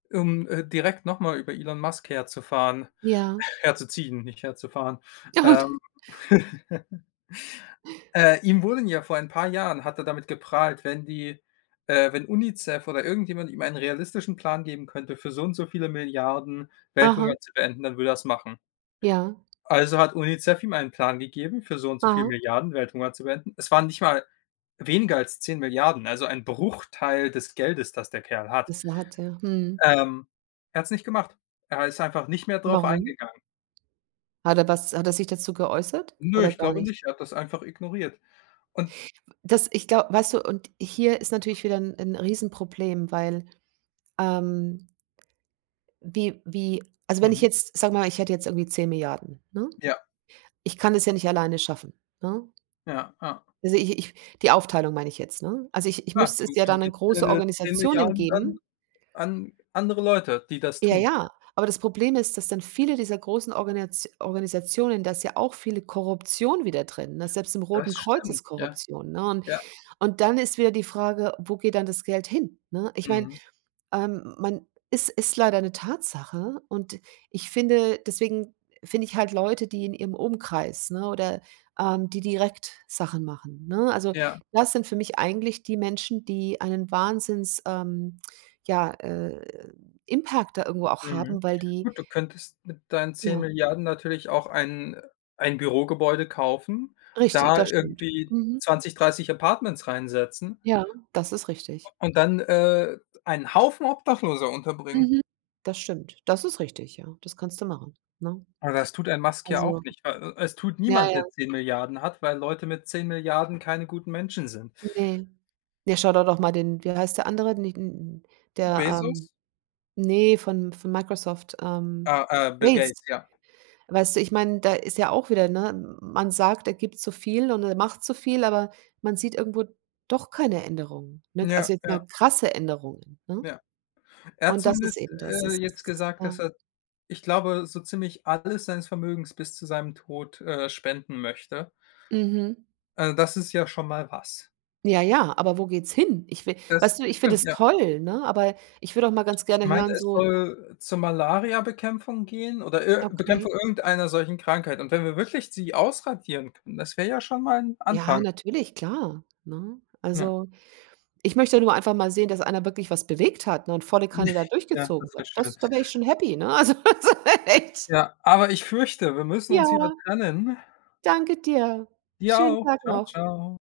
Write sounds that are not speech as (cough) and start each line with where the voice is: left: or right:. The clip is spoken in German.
left: Um, äh, direkt noch mal über Elon Musk herzufahren
right: Ja.
left: herzuziehen, nicht herzufahren.
right: Gut
left: Ähm (laughs) äh, ihm wurden ja vor ein paar Jahren hat er damit geprahlt, wenn die äh, wenn Unicef oder irgendjemand ihm einen realistischen Plan geben könnte, für so und so viele Milliarden Welthunger
right: Aha.
left: zu beenden, dann würde er das machen.
right: Ja.
left: Also, hat Unicef ihm einen Plan gegeben, für so und so viele
right: Ah.
left: Milliarden Welthunger zu beenden. Es waren nicht mal weniger als 10.000.000.000, also ein Bruchteil des Geldes, das der Kerl hat.
right: Das wa hat, ja. Mhm.
left: Ähm, er hat's nicht gemacht. Er ha ist einfach nicht mehr darauf
right: Warum?
left: eingegangen.
right: Hat er das hat er sich dazu geäußert
left: Ne,
right: oder
left: ich
right: gar
left: glaube
right: nicht?
left: nicht. Er hat das einfach ignoriert. Und
right: W das ich glaube weißt du, und hier ist natürlich wieder 'n 'n Riesenproblem, weil, ähm wie wie also, wenn ich
left: Mhm.
right: jetzt sagen wir mal, ich hätte jetzt irgendwie 10.000.000.000 ne?
left: Ja.
right: Ich kann das ja nicht alleine schaffen, ne?
left: Ja, ja.
right: Also, ich ich die Aufteilung meine ich jetzt, ne? Also, ich ich
left: Ja,
right: müsste es
left: du
right: ja
left: du
right: dann an
left: gibst
right: große
left: deine zehn
right: Organisationen
left: Milliarden dann
right: geben.
left: an andere Leute, die das
right: Ja,
left: tun.
right: ja, aber das Problem ist, dass dann viele dieser großen Organisat Organisationen da ist ja auch viele Korruption wieder drin, ne? Selbst im Roten
left: Das
right: Kreuz
left: stimmt,
right: ist
left: ja.
right: Korruption, ne? Und
left: Ja.
right: und dann ist wieder die Frage, wo geht dann das Geld hin, ne? Ich meine,
left: Mhm.
right: ähm, man ist ist leider 'ne Tatsache und ich finde deswegen finde ich halt Leute, die in ihrem Umkreis, ne, oder, ähm, die direkt Sachen machen, ne, also,
left: Ja.
right: das sind für mich eigentlich die Menschen, die einen Wahnsinns, ähm, ja, äh, Impact da irgendwo auch
left: Mhm.
right: haben, weil die
left: Gut, du könntest mit deinen zehn
right: Ja.
left: Milliarden natürlich auch ein ein Bürogebäude kaufen,
right: Richtig,
left: da
right: das stimmt.
left: irgendwie
right: Mhm.
left: 20, 30 Apartments reinsetzen
right: Ja, das ist richtig.
left: und dann, äh, einen Haufen Obdachloser unterbringen.
right: Mhm, das stimmt, das ist richtig, ja, das kannst du machen, ne?
left: Aber das tut ein Musk ja auch
right: Also
left: nicht. W E Es tut
right: Ja,
left: niemand, der
right: ja.
left: 10.000.000.000 hat, weil Leute mit 10.000.000.000 keine guten Menschen sind.
right: Ne. Ja, schau do doch mal den wie heißt der Andere, nicht n der,
left: Bezos?
right: ähm, ne, von von Microsoft, ähm,
left: Ah, äh, Bill
right: Gates.
left: Gates, ja.
right: Weißt du, ich mein, da ist ja auch wieder ne, man sagt, er gibt so viel und er macht so viel, aber man sieht irgendwo doch keine Änderungen, ne?
left: Ja,
right: Also, jetzt
left: ja.
right: mal krasse Änderungen, ne?
left: Ja. Er hat
right: Und das ist
left: zumindest,
right: eben das,
left: äh,
right: es
left: jetzt
right: ist
left: gesagt,
right: Ja.
left: dass er, ich glaube, so ziemlich alles seines Vermögens bis zu seinem Tod, äh, spenden möchte.
right: Mhm.
left: Äh, das ist ja schon mal was.
right: Ja, ja, aber wo geht's hin? Ich will
left: Das
right: weißt du, ich find
left: stimmt,
right: es
left: ja.
right: toll, ne? Aber ich will auch mal ganz
left: Ich
right: gerne
left: meine,
right: hören,
left: es
right: so
left: soll zur Malariabekämpfung gehen oder ir
right: Okay.
left: Bekämpfung irgendeiner solchen Krankheit. Und wenn wir wirklich sie ausradieren können, das wäre ja schon mal 'n
right: Ja,
left: Anfang.
right: natürlich, klar, ne?
left: Ja.
right: Also, ich möchte nur einfach mal sehen, dass einer wirklich was bewegt hat, ne? Und volle Kanne da
left: (chuckles) Ja,
right: durchgezogen
left: das wäre
right: hat.
left: schön.
right: Das da wär ich schon happy, ne? Also, so, echt.
left: Ja, aber ich fürchte, wir müssen uns wieder
right: Ja.
left: trennen.
right: Danke dir.
left: Dir
right: Schönen
left: auch.
right: Tag
left: Tschau,
right: noch.
left: tschau.